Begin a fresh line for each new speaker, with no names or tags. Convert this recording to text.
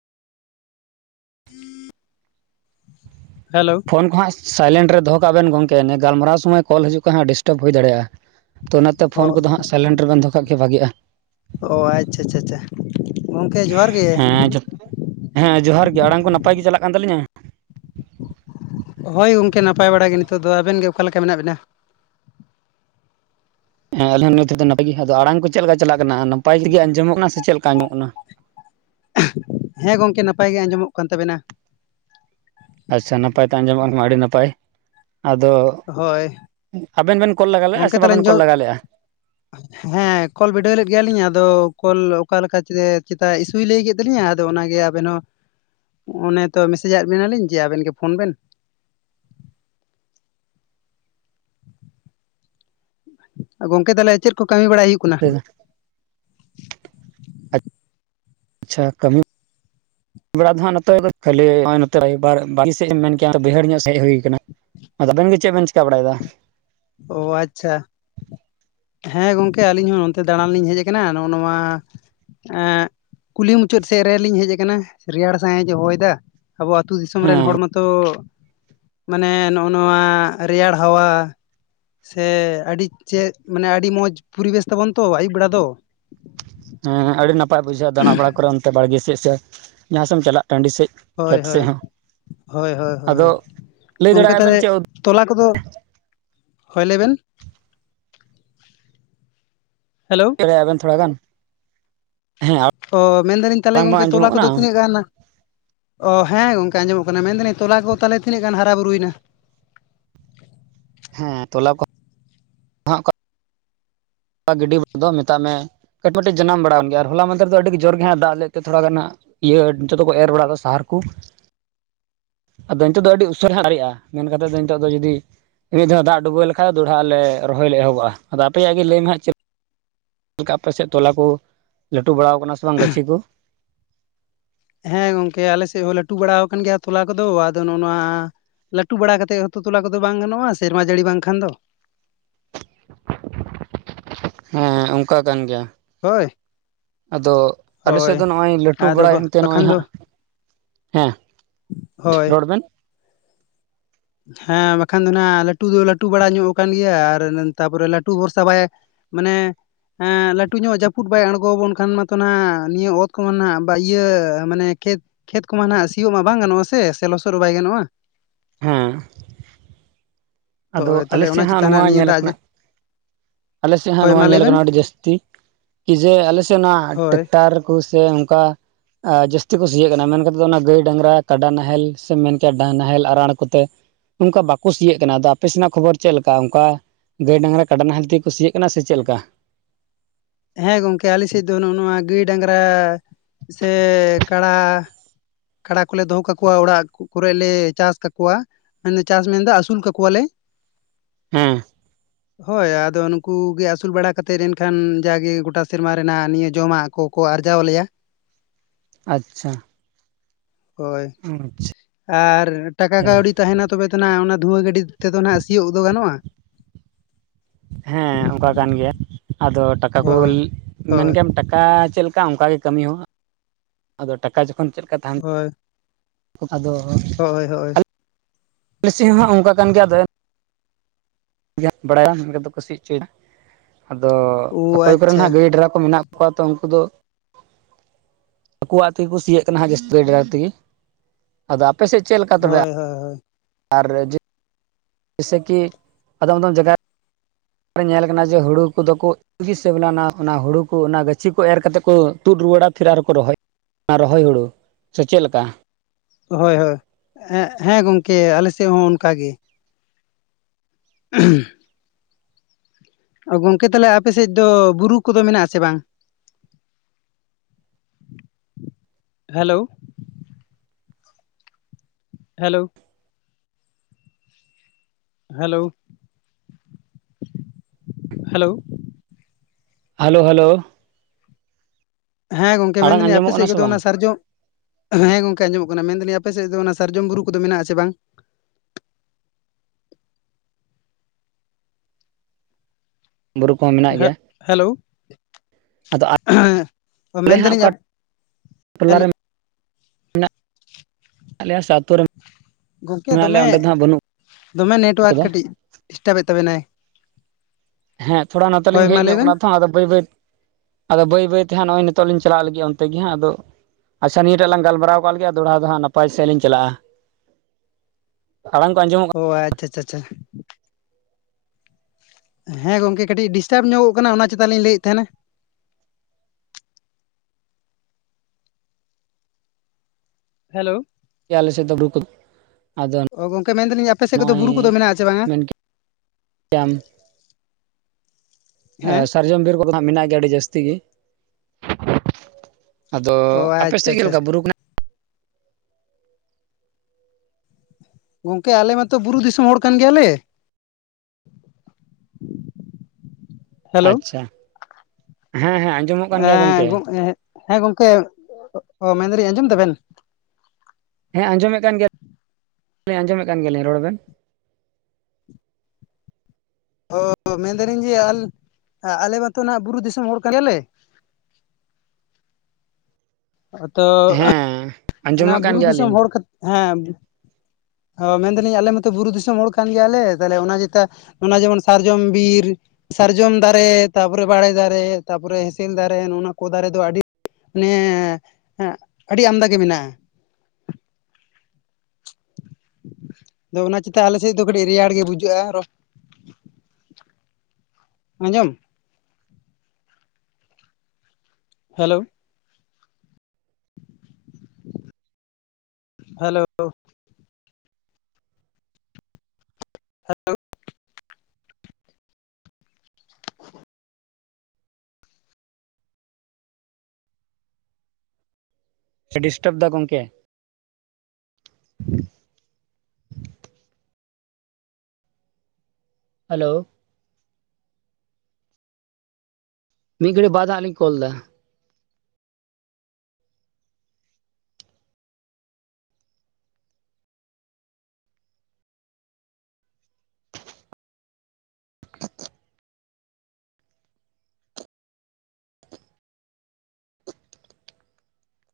Hello.
Phone ᱠᱚ ᱦᱟᱸᱜ silent ᱨᱮ ᱫᱚᱦᱚ ᱠᱟᱜ ᱵᱮᱱ ᱜᱚᱝᱠᱮ ᱱᱮ ᱜᱟᱞᱢᱟᱨᱟᱣ ᱥᱚᱢᱚᱭ ᱠᱚᱞ ᱦᱤᱡᱩᱜ ᱠᱷᱟᱡ ᱦᱟᱸᱜ ᱰᱤᱥᱴᱟᱵ ᱦᱩᱭ ᱫᱟᱲᱮᱭᱟᱜᱼᱟ ᱾ ᱛᱚ ᱚᱱᱟᱛᱮ ᱯᱷᱳᱱ
ᱚ
ᱠᱚᱫᱚ ᱦᱟᱸᱜ ᱥᱟᱭᱞᱮᱱᱴ ᱨᱮᱵᱮᱱ ᱫᱚᱦᱚ ᱠᱟᱜ ᱠᱷᱟᱡ ᱜᱮ ᱵᱷᱟᱜᱤᱜᱼᱟ ᱾
ᱚ ᱟᱪᱪᱷᱟ ᱟᱪᱪᱷᱟ ᱟᱪᱪᱷᱟ ᱾
ᱦᱮᱸ, ᱦᱮᱸ ᱡᱚᱦᱟᱨ ᱜᱮ, ᱟᱲᱟᱝ ᱠᱚ ᱱᱟᱯᱟᱭ ᱜᱮ ᱪᱟᱞᱟᱜ ᱠᱟᱱ ᱛᱟᱞᱤᱧᱟ?
ᱦᱳᱭ ᱜᱚᱝᱠᱮ ᱱᱟᱯᱟᱭ ᱵᱟᱲᱟ ᱜᱮ ᱱᱤᱛᱚᱜ ᱫᱚ ᱾ ᱟᱵᱮᱱ ᱜᱮ ᱚᱠᱟ ᱞᱮᱠᱟ ᱢᱮᱱᱟᱜ ᱵᱮᱱᱟ?
ᱦᱮᱸ ᱟᱞᱤᱧ ᱦᱚᱸ ᱱᱤᱛᱚᱜ ᱫᱚ ᱱᱟᱯᱟᱭ ᱜᱮ, ᱟᱫᱚ ᱟᱲᱟᱝ ᱠᱚ ᱪᱮᱫ ᱞᱮᱠᱟ ᱪᱟᱞᱟᱜ ᱠᱟᱱᱟ ᱱᱟᱯᱟᱭ ᱛᱮᱜᱮ ᱟᱸᱡᱚᱢᱚᱜ ᱠᱟᱱᱟ ᱥᱮ ᱪᱮᱫ ᱞᱮᱠᱟ ᱟᱸᱡᱚᱢᱚᱜ ᱠᱟᱱᱟ?
ᱦᱮᱸ ᱜᱚᱝᱠᱮ ᱱᱟᱯᱟᱭ ᱜᱮ ᱟᱸᱡᱚᱢᱚᱜ ᱠᱟᱱ ᱛᱟᱵᱮᱱᱟ᱾
ᱟᱪᱷᱟ ᱱᱟᱯᱟᱭ ᱛᱮ ᱟᱸᱡᱚᱢᱚᱜ [unintelligible] ᱟᱹᱰᱤ ᱱᱟᱯᱟᱭ, ᱟᱫᱚ
ᱦᱳᱭ᱾
ᱟᱵᱮᱱ ᱵᱮᱱ ᱠᱚᱞ ᱞᱟᱜᱟᱣ ᱞᱮᱜᱼᱟ
ᱜᱚᱝᱠᱮ
ᱥᱮ
ᱛᱟᱦᱚᱞᱮ
ᱵᱟᱵᱮᱱ ᱠᱚᱞ
ᱡᱚᱜ
ᱞᱟᱜᱟᱣ ᱞᱮᱜᱼᱟ?
ᱦᱮᱸ ᱠᱚᱞ ᱵᱤᱰᱟᱹᱣ ᱞᱮᱫ ᱜᱮᱭᱟᱞᱤᱧ ᱟᱫᱚ ᱠᱚᱞ ᱚᱠᱟ ᱞᱮᱠᱟ ᱪᱮ ᱪᱮᱛᱟ ᱤᱥᱩᱭ ᱞᱟᱹᱭ ᱠᱮᱫ ᱛᱟᱞᱤᱧᱟ ᱟᱫᱚ ᱚᱱᱟᱜᱮ ᱟᱵᱮᱱ ᱦᱚᱸ, ᱚᱱᱮ ᱛᱚ ᱢᱮᱥᱮᱡᱟᱫ ᱵᱮᱱᱟᱞᱤᱧ ᱡᱮ ᱟᱵᱮᱱ ᱜᱮ ᱯᱷᱳᱱ ᱵᱮᱱ᱾ ᱜᱚᱝᱠᱮ ᱛᱟᱦᱮᱞᱮ ᱪᱮᱫ ᱠᱚ ᱠᱟᱹᱢᱤ ᱵᱟᱲᱟᱭ ᱦᱩᱭᱩᱜ ᱠᱟᱱᱟ?
ᱟᱪᱪᱷᱟ ᱠᱟᱹᱢᱤ ᱵᱟᱲᱟ ᱫᱚ ᱦᱟᱸᱜ ᱱᱚᱛᱚᱜ ᱫᱚ ᱠᱷᱟᱹᱞᱤ ᱦᱚᱸᱜ-ᱚᱭ ᱱᱚᱛᱮ [unintelligible] ᱥᱮᱫ ᱮᱢ ᱢᱮᱱ ᱠᱮᱭᱟ ᱱᱚᱛᱮ ᱵᱟᱹᱭᱦᱟᱹᱲ ᱧᱚᱜ ᱥᱮᱫ ᱦᱩᱭ ᱠᱟᱱᱟ᱾ ᱟᱫᱚ ᱟᱵᱮᱱ ᱜᱮ ᱪᱮᱜ ᱵᱮᱱ ᱪᱤᱠᱟ ᱵᱟᱲᱟᱭᱮᱫᱟ?
ᱚ ᱟᱪᱪᱷᱟ ᱾ ᱦᱮᱸ ᱜᱚᱝᱠᱮ ᱟᱹᱞᱤᱧ ᱦᱚᱸ ᱱᱚᱛᱮ ᱫᱟᱬᱟᱱ ᱞᱤᱧ ᱦᱮᱡ ᱟᱠᱟᱱᱟ ᱱᱚᱜᱼᱚ ᱱᱚᱣᱟ ᱠᱩᱞᱦᱤ ᱢᱩᱪᱟᱹᱫ ᱥᱮᱫ ᱨᱮᱞᱤᱧ ᱦᱮᱡ ᱟᱠᱟᱱᱟ, ᱨᱮᱭᱟᱲ ᱥᱟᱸᱦᱤᱡ ᱦᱚᱭᱮᱫᱟ᱾ ᱟᱵᱚ ᱟᱹᱛᱩ ᱫᱤᱥᱚᱢ ᱨᱮᱱ
ᱦᱮᱸ
ᱦᱚᱲ ᱢᱟᱛᱚ, ᱢᱟᱱᱮ ᱱᱚᱜᱼᱚ ᱱᱚᱣᱟ ᱨᱮᱭᱟᱲ ᱦᱟᱣᱟ ᱥᱮ ᱟᱹᱰᱤ ᱪᱮᱫ ᱢᱟᱱᱮ ᱟᱹᱰᱤ ᱢᱚᱡᱽ ᱯᱚᱨᱤᱵᱮᱥ ᱛᱟᱵᱚᱱ ᱛᱚ ᱟᱹᱭᱩᱵ ᱵᱮᱲᱟ ᱫᱚ ᱾
ᱦᱮᱸ ᱟᱹᱰᱤ ᱱᱟᱯᱟᱭ ᱵᱩᱡᱷᱟᱹᱜᱼᱟ ᱫᱟᱲᱟ ᱵᱟᱲᱟ ᱠᱚᱨᱮ ᱚᱱᱛᱮ ᱵᱟᱲᱜᱮ ᱥᱮᱡ ᱥᱮ ᱡᱟᱦᱟᱸᱥᱮᱫ ᱮᱢ ᱪᱟᱞᱟᱜ ᱴᱟᱺᱰᱤ ᱥᱮᱫ ᱾
ᱦᱚᱭ ᱦᱚᱭ, ᱦᱚᱭ ᱦᱚᱭ ᱦᱚᱭ
ᱟᱫᱚ ᱞᱟᱹᱭ
ᱜᱚᱝᱠᱮ
ᱫᱟᱲᱮᱭᱟᱜᱼᱟ ᱵᱮᱱ
ᱛᱟᱦᱚᱞᱮᱼᱼ
ᱪᱮᱫ ᱩᱫᱩᱜ
ᱛᱚᱞᱟ ᱠᱚᱫᱚ, ᱦᱳᱭ ᱞᱟᱹᱭ ᱵᱮᱱ? ᱦᱮᱞᱳ ᱾
ᱞᱟᱹᱭ ᱟᱵᱮᱱ ᱛᱷᱚᱲᱟ ᱜᱟᱱ ᱾
ᱚ ᱢᱮᱱᱫᱟᱞᱤᱧ ᱛᱟᱦᱚᱞᱮ
ᱟᱲᱟᱝ ᱵᱟᱝ
ᱜᱚᱝᱠᱮ
ᱟᱸᱡᱚᱢᱚᱜ
ᱛᱚᱞᱟ
ᱠᱟᱱᱟ
ᱠᱚᱫᱚ ᱛᱤᱱᱟᱹᱜ ᱜᱟᱱᱼᱼ ᱚ ᱦᱮᱸ ᱜᱚᱝᱠᱮ ᱟᱸᱡᱚᱢᱚᱜ ᱠᱟᱱᱟ, ᱢᱮᱱᱫᱟᱹᱧ ᱛᱚᱞᱟ ᱠᱚ ᱛᱟᱦᱮ ᱛᱤᱱᱟᱹᱜ ᱜᱟᱱ ᱦᱟᱨᱟ ᱵᱩᱨᱩᱭᱮᱱᱟ?
ᱦᱮᱸ ᱛᱚᱞᱟ ᱠᱚᱼᱼ [unintelligible] ᱜᱟᱹᱰᱤ ᱫᱚ ᱢᱮᱛᱟᱜ ᱢᱮ ᱠᱟᱹᱴᱤᱡ ᱢᱟᱹᱴᱤᱡ ᱡᱟᱱᱟᱢ ᱵᱟᱲᱟᱣ ᱜᱮᱭᱟ ᱦᱚᱞᱟ ᱢᱟᱫᱷᱮ ᱫᱚ ᱟᱹᱰᱤ ᱡᱚᱨ ᱜᱮ ᱦᱟᱸᱜ ᱫᱟᱜ ᱛᱮ ᱛᱷᱚᱲᱟ ᱜᱟᱱᱟᱜᱼᱼ ᱤᱭᱟᱹ ᱱᱤᱛᱚᱜ ᱫᱚ ᱠᱚ ᱮᱨ ᱵᱟᱲᱟ ᱠᱟᱫᱟ ᱥᱟᱦᱟᱨ ᱠᱚ ᱾ ᱟᱫᱚ ᱱᱤᱛᱚᱜ ᱫᱚ ᱟᱹᱰᱤ ᱩᱥᱟᱹᱨᱟ ᱫᱟᱲᱮᱜᱼᱟ ᱢᱮᱱ ᱠᱟᱛᱮᱫ ᱫᱚ ᱱᱤᱛᱚᱜ ᱫᱚ ᱡᱩᱫᱤᱼᱼ ᱢᱤᱫ ᱫᱷᱟᱣ ᱫᱟᱜ ᱰᱩᱵᱟᱹ ᱞᱮᱠᱷᱟᱡ ᱫᱚᱲᱦᱟ ᱟᱞᱮ ᱨᱚᱦᱚᱭ ᱞᱮ ᱮᱦᱚᱵᱚᱜᱼᱟ ᱾ ᱟᱫᱚ ᱟᱯᱮᱭᱟᱜ ᱜᱮ ᱞᱟᱹᱭ ᱢᱮ ᱦᱟᱸᱜ ᱪᱮᱫ? ᱪᱮᱫ ᱞᱮᱠᱟ ᱟᱯᱮ ᱥᱮᱫ ᱛᱚᱞᱟ ᱠᱚ ᱞᱟᱹᱴᱩ ᱵᱟᱲᱟ ᱟᱠᱟᱱᱟ ᱥᱮ ᱵᱟᱝ ᱜᱟᱹᱪᱷᱤ ᱠᱚ?
ᱦᱮᱸ ᱜᱚᱝᱠᱮ ᱟᱞᱮ ᱥᱮᱫ ᱦᱚᱸ ᱞᱟᱹᱴᱩ ᱵᱟᱲᱟ ᱟᱠᱟᱱ ᱜᱮᱭᱟ ᱛᱚᱞᱟ ᱠᱚᱫᱚ, ᱟᱫᱚ ᱱᱚᱜᱼᱚ ᱱᱚᱣᱟᱼᱼ ᱞᱟᱹᱴᱩ ᱵᱟᱲᱟ ᱠᱟᱛᱮᱫ ᱦᱚᱛᱚ ᱛᱚᱞᱟ ᱠᱚᱫᱚ ᱵᱟᱝ ᱜᱟᱱᱚᱜᱼᱟ ᱥᱮᱨᱢᱟ ᱡᱟᱹᱲᱤ ᱵᱟᱝ ᱠᱷᱟᱱ ᱫᱚ ᱾
ᱦᱮᱸ ᱚᱱᱠᱟ ᱠᱟᱱ ᱜᱮᱭᱟ
ᱦᱳᱭ
᱾ ᱟᱫᱚ ᱟᱞᱮ
ᱦᱳᱭ
ᱥᱮᱫ ᱫᱚ ᱱᱚᱜᱼᱚᱭ ᱞᱟᱹᱴᱩ
ᱟᱫᱚ
ᱵᱟᱲᱟᱭ ᱮᱱᱛᱮ
ᱵᱟᱠᱷᱟᱱ
ᱱᱚᱜᱼᱚᱭ
ᱫᱚ
ᱦᱟᱸᱜᱼᱼ ᱦᱮᱸ,
ᱦᱳᱭ
ᱨᱚᱲ ᱵᱮᱱᱼᱼ
ᱦᱮᱸ ᱵᱟᱠᱷᱟᱱ ᱫᱚ ᱦᱟᱜ ᱞᱟᱹᱴᱩ ᱫᱚ ᱞᱟᱹᱴᱩ ᱵᱟᱲᱟ ᱧᱚᱜ ᱟᱠᱟᱱ ᱜᱮᱭᱟ, ᱟᱨ ᱛᱟᱯᱚᱨᱮ ᱞᱟᱹᱴᱩ ᱵᱷᱚᱨᱥᱟ ᱵᱟᱭᱼᱼ ᱢᱟᱱᱮᱼᱼ ᱞᱟᱹᱴᱩ ᱧᱚᱜ ᱡᱟᱹᱯᱩᱫ ᱵᱟᱭ ᱟᱬᱜᱚᱣᱟᱵᱚᱱ ᱠᱷᱟᱱ ᱢᱟᱛᱚ ᱱᱟᱜ ᱱᱤᱭᱟᱹ ᱚᱛ ᱠᱚᱢᱟ ᱦᱟᱸᱜ ᱵᱟ ᱤᱭᱟᱹ ᱢᱟᱱᱮ ᱠᱷᱮᱛᱼᱼ ᱠᱷᱮᱛ ᱠᱚᱢᱟ ᱱᱟᱜ ᱥᱤᱭᱳᱜ ᱢᱟ ᱵᱟᱝ ᱜᱟᱱᱚᱜᱼᱟ ᱥᱮ, ᱥᱮ ᱞᱚᱥᱚᱫ ᱦᱚᱸ ᱵᱟᱭ ᱜᱟᱱᱚᱜᱼᱟ ᱾
ᱦᱩᱸ ᱟᱫᱚ
ᱦᱳᱭ ᱛᱟᱦᱚᱞᱮ ᱚᱱᱟ
ᱟᱞᱮᱥᱮᱫ ᱦᱟᱜ
ᱪᱮᱛᱟᱱ
ᱱᱚᱣᱟ
ᱦᱟᱸᱜ ᱱᱤᱭᱟᱹ
ᱧᱮᱞ
ᱫᱟᱜ
ᱠᱟᱱᱟᱼᱼ ᱟᱞᱮᱥᱮᱫ ᱦᱟᱸᱜ
ᱦᱳᱭ
ᱱᱚᱣᱟ
ᱢᱟ ᱞᱟᱹᱭ
ᱧᱮᱞ
ᱵᱮᱱ
ᱟᱠᱟᱱᱟ ᱟᱹᱰᱤ ᱡᱟᱹᱥᱛᱤ ᱠᱤ ᱡᱮ ᱟᱞᱮᱥᱮᱫ ᱱᱟᱜ
ᱦᱳᱭ
ᱴᱮᱠᱴᱟᱨᱼᱼ ᱠᱩ ᱥᱮ ᱚᱱᱠᱟᱼᱼ ᱡᱟᱹᱥᱛᱤ ᱠᱚ ᱠᱩᱥᱤᱭᱟᱜ ᱠᱟᱱᱟ ᱢᱮᱱᱠᱷᱟᱱ ᱫᱚ ᱚᱱᱟ ᱜᱟᱹᱭ ᱰᱟᱝᱨᱟ ᱠᱟᱰᱟ ᱱᱟᱦᱮᱞ ᱥᱮ ᱢᱮᱱ ᱠᱮᱭᱟ ᱰᱟᱝ ᱱᱟᱦᱮᱞ ᱟᱨᱟᱲ ᱠᱚᱛᱮᱼᱼ ᱱᱚᱝᱠᱟ ᱵᱟᱠᱚ ᱥᱤᱭᱜ ᱠᱟᱱᱟ, ᱟᱫᱚ ᱟᱯᱮ ᱥᱮᱱᱟᱜ ᱠᱷᱚᱵᱚᱨ ᱪᱮᱫ ᱞᱮᱠᱟ ᱚᱱᱠᱟ ᱜᱟᱹᱭ ᱰᱟᱝᱨᱟ ᱠᱟᱰᱟ ᱱᱟᱦᱮᱞ ᱛᱮᱼᱼ ᱠᱩ ᱥᱤᱭᱟᱜ ᱠᱟᱱᱟ ᱥᱮ ᱪᱮᱫ ᱞᱮᱠᱟ?
ᱦᱮᱸ ᱜᱚᱝᱠᱮ ᱟᱞᱮ ᱥᱮᱫ ᱫᱚ ᱱᱚᱜᱼᱚ ᱱᱚᱣᱟ ᱜᱟᱹᱭ ᱰᱟᱝᱨᱟ ᱥᱮ ᱠᱟᱲᱟᱼᱼ ᱠᱟᱰᱟ ᱠᱚᱞᱮ ᱫᱚᱦᱚ ᱠᱟᱠᱚᱣᱟ ᱚᱲᱟᱜ ᱠᱚᱨᱮ ᱞᱮ ᱪᱟᱥ ᱠᱟᱠᱚᱣᱟ ᱾ ᱢᱮᱱ ᱫᱚ ᱪᱟᱥ ᱢᱮᱱᱫᱟ ᱟᱹᱥᱩᱞ ᱠᱟᱠᱚᱣᱟᱞᱮ ᱾
ᱦᱮᱸ
ᱦᱳᱭ ᱟᱫᱚ ᱱᱩᱠᱩ ᱜᱮ ᱟᱹᱥᱩᱞ ᱵᱟᱲᱟᱼᱼ ᱠᱟᱛᱮᱫ ᱮᱱᱠᱷᱟᱱ ᱡᱟᱜᱮ ᱜᱚᱴᱟ ᱥᱮᱨᱢᱟ ᱨᱮᱱᱟᱜ ᱱᱤᱭᱟᱹ ᱡᱚᱢᱟᱜ ᱠᱚᱠᱚ ᱟᱨᱡᱟᱣ ᱟᱞᱮᱭᱟ ᱾
ᱟᱪᱪᱷᱟ ᱾
ᱦᱚᱭ
ᱟᱪᱪᱷᱟ ᱾
ᱟᱨ ᱴᱟᱠᱟ ᱠᱟᱹᱣᱰᱤ ᱛᱟᱦᱮᱱᱟ ᱛᱚᱵᱮ ᱱᱟᱜ ᱚᱱᱟ ᱫᱷᱩᱣᱟᱹ ᱜᱟᱹᱰᱤ ᱛᱮᱫᱚ ᱱᱟᱜ ᱥᱤᱭᱳᱜ ᱫᱚ ᱜᱟᱱᱚᱜᱼᱟ ᱾
ᱦᱮᱸ ᱚᱱᱠᱟ ᱠᱟᱱ ᱜᱮᱭᱟ, ᱟᱫᱚ ᱴᱟᱠᱟ ᱠᱚ
ᱦᱳᱭ
ᱢᱮᱱ
ᱦᱳᱭ
ᱠᱮᱭᱟᱢᱼᱼ ᱴᱟᱠᱟ ᱪᱮᱫ ᱞᱮᱠᱟ ᱚᱱᱠᱟ ᱜᱮ ᱠᱟᱹᱢᱤ ᱦᱚᱸ ᱟᱫᱚ ᱴᱟᱠᱟ ᱡᱚᱠᱷᱚᱱ ᱪᱮᱫ ᱞᱮᱠᱟᱼᱼ
ᱦᱚᱭ
ᱟᱫᱚᱼᱼ
ᱦᱚᱭ ᱦᱚᱭ ᱾
ᱯᱮᱥᱤ [unintelligible] ᱦᱚᱸ ᱦᱟᱸᱜ ᱚᱱᱠᱟ ᱠᱟᱱ ᱜᱮᱭᱟ ᱟᱫᱚ ᱮᱱᱼᱼ [unintelligible] [unintelligible] ᱵᱟᱲᱟᱭᱟ [unintelligible] ᱦᱚᱪᱚᱭᱟ᱾ ᱟᱫᱚ
ᱳ
ᱚᱠᱚᱭ ᱠᱚᱨᱮᱱ
ᱟᱪᱪᱷᱟ
ᱱᱟᱦᱟᱜ ᱜᱟᱹᱭ ᱰᱨᱟ ᱠᱚ ᱢᱮᱱᱟᱜ ᱠᱚᱣᱟ ᱛᱚ ᱩᱱᱠᱩ ᱫᱚ ᱟᱠᱚᱣᱟᱜ ᱛᱤᱜᱮ ᱠᱚ ᱥᱤᱭᱮᱜ ᱠᱟᱱᱟ, ᱦᱟᱸᱜ ᱡᱟᱹᱥᱛᱤ [unintelligible] ᱵᱟᱲᱟ ᱛᱮᱜᱮ, ᱟᱫᱚ ᱟᱯᱮ ᱥᱮᱫ ᱪᱮᱫ ᱞᱮᱠᱟ ᱛᱚᱵᱮ?
[inaudible]
ᱟᱨ ᱡᱤᱼᱼ ᱡᱮᱥᱮ ᱠᱤ ᱟᱫᱚᱢ ᱟᱫᱚᱢ ᱡᱟᱜᱟ ᱧᱮᱞ ᱠᱟᱱᱟ ᱡᱮ ᱦᱩᱲᱩ ᱠᱩᱫᱚ ᱠᱚ ᱦᱩᱜᱤ ᱥᱮ ᱵᱚᱞᱮ ᱚᱱᱟ ᱚᱱᱟ ᱦᱩᱲᱩ ᱠᱚ ᱚᱱᱟ ᱜᱟᱹᱪᱷᱤ ᱠᱚ ᱮᱨ ᱠᱟᱛᱮᱫ ᱠᱚ ᱛᱩᱫ ᱨᱩᱣᱟᱹᱲᱟ ᱯᱷᱤᱨ ᱟᱨᱠᱚ ᱨᱚᱦᱚᱭ ᱚᱱᱟ ᱨᱚᱦᱚᱭ ᱦᱩᱲᱩ᱾ ᱥᱮ ᱪᱮᱫ ᱞᱮᱠᱟ?
ᱦᱳᱭ ᱦᱳᱭ, ᱦᱮᱸ ᱜᱚᱝᱠᱮ ᱟᱞᱮᱥᱮᱫ ᱦᱚᱸ ᱚᱱᱠᱟᱜ ᱜᱮ᱾ [inaudible] ᱚ ᱜᱚᱝᱠᱮ ᱛᱟᱦᱚᱞᱮ ᱟᱯᱮ ᱥᱮᱫ ᱫᱚ ᱵᱩᱨᱩ ᱠᱚᱫᱚ ᱢᱮᱱᱟᱜᱼᱟ ᱥᱮ ᱵᱟᱝ? Hello hello hello hello.
Hello hello.
ᱦᱮᱸ ᱜᱚᱝᱠᱮ ᱢᱮᱱ
ᱟᱲᱟᱝ
ᱫᱟᱞᱤᱧ ᱟᱯᱮ
ᱟᱸᱡᱚᱢᱚᱜ
ᱥᱮᱫ
ᱠᱟᱱᱟ ᱥᱮ
ᱠᱚᱫᱚ
ᱵᱟᱝ
ᱚᱱᱟ ᱥᱟᱨᱡᱚᱢ ᱦᱮᱸ ᱜᱚᱝᱠᱮ ᱟᱸᱡᱚᱢ ᱠᱟᱱᱟ᱾ ᱢᱮᱱ ᱫᱟᱞᱤᱧ ᱟᱯᱮ ᱥᱮᱫ ᱫᱚ ᱚᱱᱟ ᱥᱟᱨᱡᱚᱢ ᱵᱩᱨᱩ ᱠᱚᱫᱚ ᱢᱮᱱᱟᱜᱼᱟ ᱥᱮ ᱵᱟᱝ?
ᱵᱩᱨᱩ ᱠᱚᱦᱚᱸ ᱢᱮᱱᱟᱜ
ᱦᱮᱸ
ᱜᱮᱭᱟ᱾
ᱦᱮᱞᱳ᱾
ᱟᱫᱚ ᱟᱞᱮ ᱦᱟᱸᱜ
ᱢᱮᱱᱫᱟᱞᱤᱧ
ᱚᱠᱟ ᱴᱚᱞᱟᱨᱮ ᱢᱮᱱᱟᱜᱼᱼ ᱟᱞᱮᱭᱟ ᱥᱟ ᱟᱛᱩ ᱨᱮᱢ,
ᱜᱚᱝᱠᱮ
ᱢᱮᱱᱟᱜ
ᱫᱚᱢᱮ
ᱞᱮᱭᱟ ᱚᱸᱰᱮ ᱫᱚ ᱦᱟᱸᱜ ᱵᱟᱹᱱᱩᱜ ᱠᱚᱫᱚ᱾
ᱰᱤᱥᱴᱟᱯᱮᱫ ᱛᱟᱵᱮᱱᱟᱭ
ᱦᱮᱸ ᱛᱷᱚᱲᱟ ᱱᱚᱛᱮ
ᱦᱳᱭ
ᱞᱤᱧ ᱦᱮᱡ
ᱢᱟ ᱞᱟᱹᱭ
ᱧᱚᱜ
ᱵᱮᱱ
ᱠᱟᱱᱟ ᱛᱚ, ᱟᱫᱚ ᱵᱟᱹᱭ ᱵᱟᱹᱭ ᱟᱫᱚ ᱵᱟᱹᱭ ᱵᱟᱹᱭᱛᱮ ᱦᱟᱸᱜ ᱱᱚᱜᱼᱚᱭ ᱱᱤᱛᱚᱜ ᱞᱤᱧ ᱪᱟᱞᱟᱜ ᱞᱟᱹᱜᱤᱫ ᱚᱱᱛᱮ ᱜᱮ ᱦᱟᱸᱜ ᱟᱫᱚ ᱟᱪᱪᱷᱟ ᱱᱤᱭᱟᱹ ᱴᱟᱜ ᱞᱟᱝ ᱜᱟᱞᱢᱟᱨᱟᱣ ᱠᱟᱜ ᱞᱮᱜᱮ, ᱫᱚᱲᱦᱟ ᱫᱚ ᱦᱟᱸᱜ ᱱᱟᱯᱟᱭ ᱥᱮᱫ ᱞᱤᱧ ᱪᱟᱞᱟᱜᱼᱟ᱾ ᱟᱲᱟᱝ ᱠᱚ ᱟᱸᱡᱚᱢᱚᱜ ᱠᱟ
ᱚ ᱟᱪᱪᱷᱟ ᱪᱷᱟ ᱪᱷᱟ᱾ ᱦᱮᱸ ᱜᱚᱝᱠᱮ ᱠᱟᱹᱴᱤᱡ ᱰᱤᱥᱴᱟᱵ ᱧᱚᱜᱚᱜ ᱠᱟᱱᱟ ᱚᱱᱟ ᱪᱮᱛᱟᱜ ᱞᱤᱧ ᱞᱟᱹᱭᱮᱫ ᱛᱟᱦᱮᱸᱱᱟ᱾ ᱦᱮᱞᱳ᱾
ᱜᱮᱭᱟ ᱟᱞᱮ ᱥᱮᱫ ᱫᱚ ᱵᱩᱨᱩ ᱠᱚ ᱟᱫᱚ
ᱚ ᱜᱚᱝᱠᱮ ᱢᱮᱱᱫᱟᱞᱤᱧ ᱟᱯᱮ ᱥᱮᱫ ᱠᱚᱫᱚ
ᱱᱚᱜᱼᱚᱭ
ᱵᱩᱨᱩ ᱠᱚᱫᱚ ᱢᱮᱱᱟᱜᱼᱟ ᱪᱮ ᱵᱟᱝᱟ?
ᱡᱟᱢ ᱮ
ᱦᱮᱸ
ᱥᱟᱨᱡᱚᱢ ᱵᱤᱨ ᱠᱚᱫᱚ ᱦᱟᱸᱜ ᱢᱮᱱᱟᱜ ᱜᱮᱭᱟ ᱟᱹᱰᱤ ᱡᱟᱹᱥᱛᱤ ᱜᱮ᱾ ᱟᱫᱚ
ᱚ ᱟᱪᱪᱷᱟ
ᱟᱯᱮᱥᱮᱫ ᱪᱮᱫ
ᱟᱪᱪᱷᱟ
ᱞᱮᱠᱟ ᱵᱩᱨᱩ ᱠᱚᱱᱟ?
ᱜᱚᱝᱠᱮ ᱟᱞᱮ ᱢᱟᱛᱚ ᱵᱩᱨᱩ ᱫᱤᱥᱚᱢ ᱦᱚᱲ ᱠᱟᱱ ᱜᱮᱭᱟᱞᱮ᱾ [inaudible]
ᱟᱪᱪᱷᱟ ᱦᱮᱸ ᱦᱮᱸ ᱟᱧᱼᱼ
ᱮᱸ ᱜᱚᱝ ᱦᱮᱸ ᱜᱚᱝᱠᱮ ᱚ ᱢᱮᱱᱫᱟᱞᱤᱧ ᱟᱸᱡᱚᱢ ᱫᱟᱵᱮᱱ?
ᱦᱮᱸ ᱟᱸᱡᱚᱢᱮᱫ ᱠᱟᱱ ᱜᱮᱭᱟ, ᱟᱸᱡᱚᱢᱮᱫ ᱠᱟᱱ ᱜᱮᱭᱟᱞᱤᱧ ᱨᱚᱲ ᱵᱮᱱ᱾
ᱦᱚᱸ ᱢᱮᱱᱫᱟᱞᱤᱧ ᱡᱮ ᱟᱞ ᱟᱞᱮ ᱢᱟᱛᱚ ᱱᱟᱜ ᱵᱩᱨᱩ ᱫᱤᱥᱚᱢ ᱦᱚᱲ ᱠᱟᱱᱟᱞᱮ᱾ ᱟᱫᱚ
ᱦᱮᱸ
ᱩᱱᱟ
ᱟᱸᱡᱚᱢᱮᱫ ᱠᱟᱱ
ᱵᱩᱨᱩ ᱫᱤᱥᱚᱢ
ᱜᱮᱭᱟᱞᱤᱧ
ᱦᱚᱲ ᱦᱮᱸ, ᱚ ᱢᱮᱱᱫᱟᱞᱤᱧ ᱟᱞᱮ ᱢᱚᱛᱚ ᱵᱩᱨᱩ ᱫᱤᱥᱚᱢ ᱦᱚᱲ ᱠᱟᱱ ᱜᱮᱭᱟᱞᱮ, ᱛᱟᱦᱚᱞᱮ ᱚᱱᱟ ᱪᱮᱛᱟ ᱚᱱᱟ ᱡᱮᱢᱚᱱ ᱥᱟᱨᱡᱚᱢ ᱵᱤᱨ ᱥᱟᱨᱡᱚᱢ ᱫᱟᱨᱮ, ᱛᱟᱯᱚᱨᱮ ᱵᱟᱲᱮ ᱫᱟᱨᱮ, ᱛᱟᱯᱚᱨᱮ ᱦᱮᱸᱥᱮᱞ ᱫᱟᱨᱮ, ᱱᱚ ᱱᱚᱣᱟ ᱠᱚ ᱫᱟᱨᱮ ᱫᱚ ᱟᱹᱰᱤ ᱢᱟᱱᱮ ᱟᱹᱰᱤ ᱟᱢᱫᱟ ᱜᱮ ᱢᱮᱱᱟᱜᱼᱟ᱾ ᱟᱫᱚ ᱚᱱᱟ ᱪᱮᱛᱟ ᱟᱞᱮ ᱥᱮᱫ ᱫᱚ ᱠᱟᱹᱴᱤᱡ ᱨᱮᱭᱟᱲ ᱜᱮ ᱵᱩᱡᱟᱹᱜᱼᱟ᱾ ᱟᱨᱚ ᱟᱸᱡᱚᱢ? ᱦᱮᱞᱳ᱾ ᱦᱮᱞᱳ᱾ ᱦᱮᱞᱳ᱾
ᱥᱮ ᱰᱤᱥᱴᱟᱵ ᱫᱟ ᱜᱚᱝᱠᱮ? ᱦᱮᱞᱳ᱾ ᱢᱤᱫ ᱜᱟᱹᱲᱤᱡ ᱵᱟᱛ ᱦᱟᱸᱜ ᱞᱤᱧ ᱠᱚᱞ ᱫᱟ᱾ [unintelligible]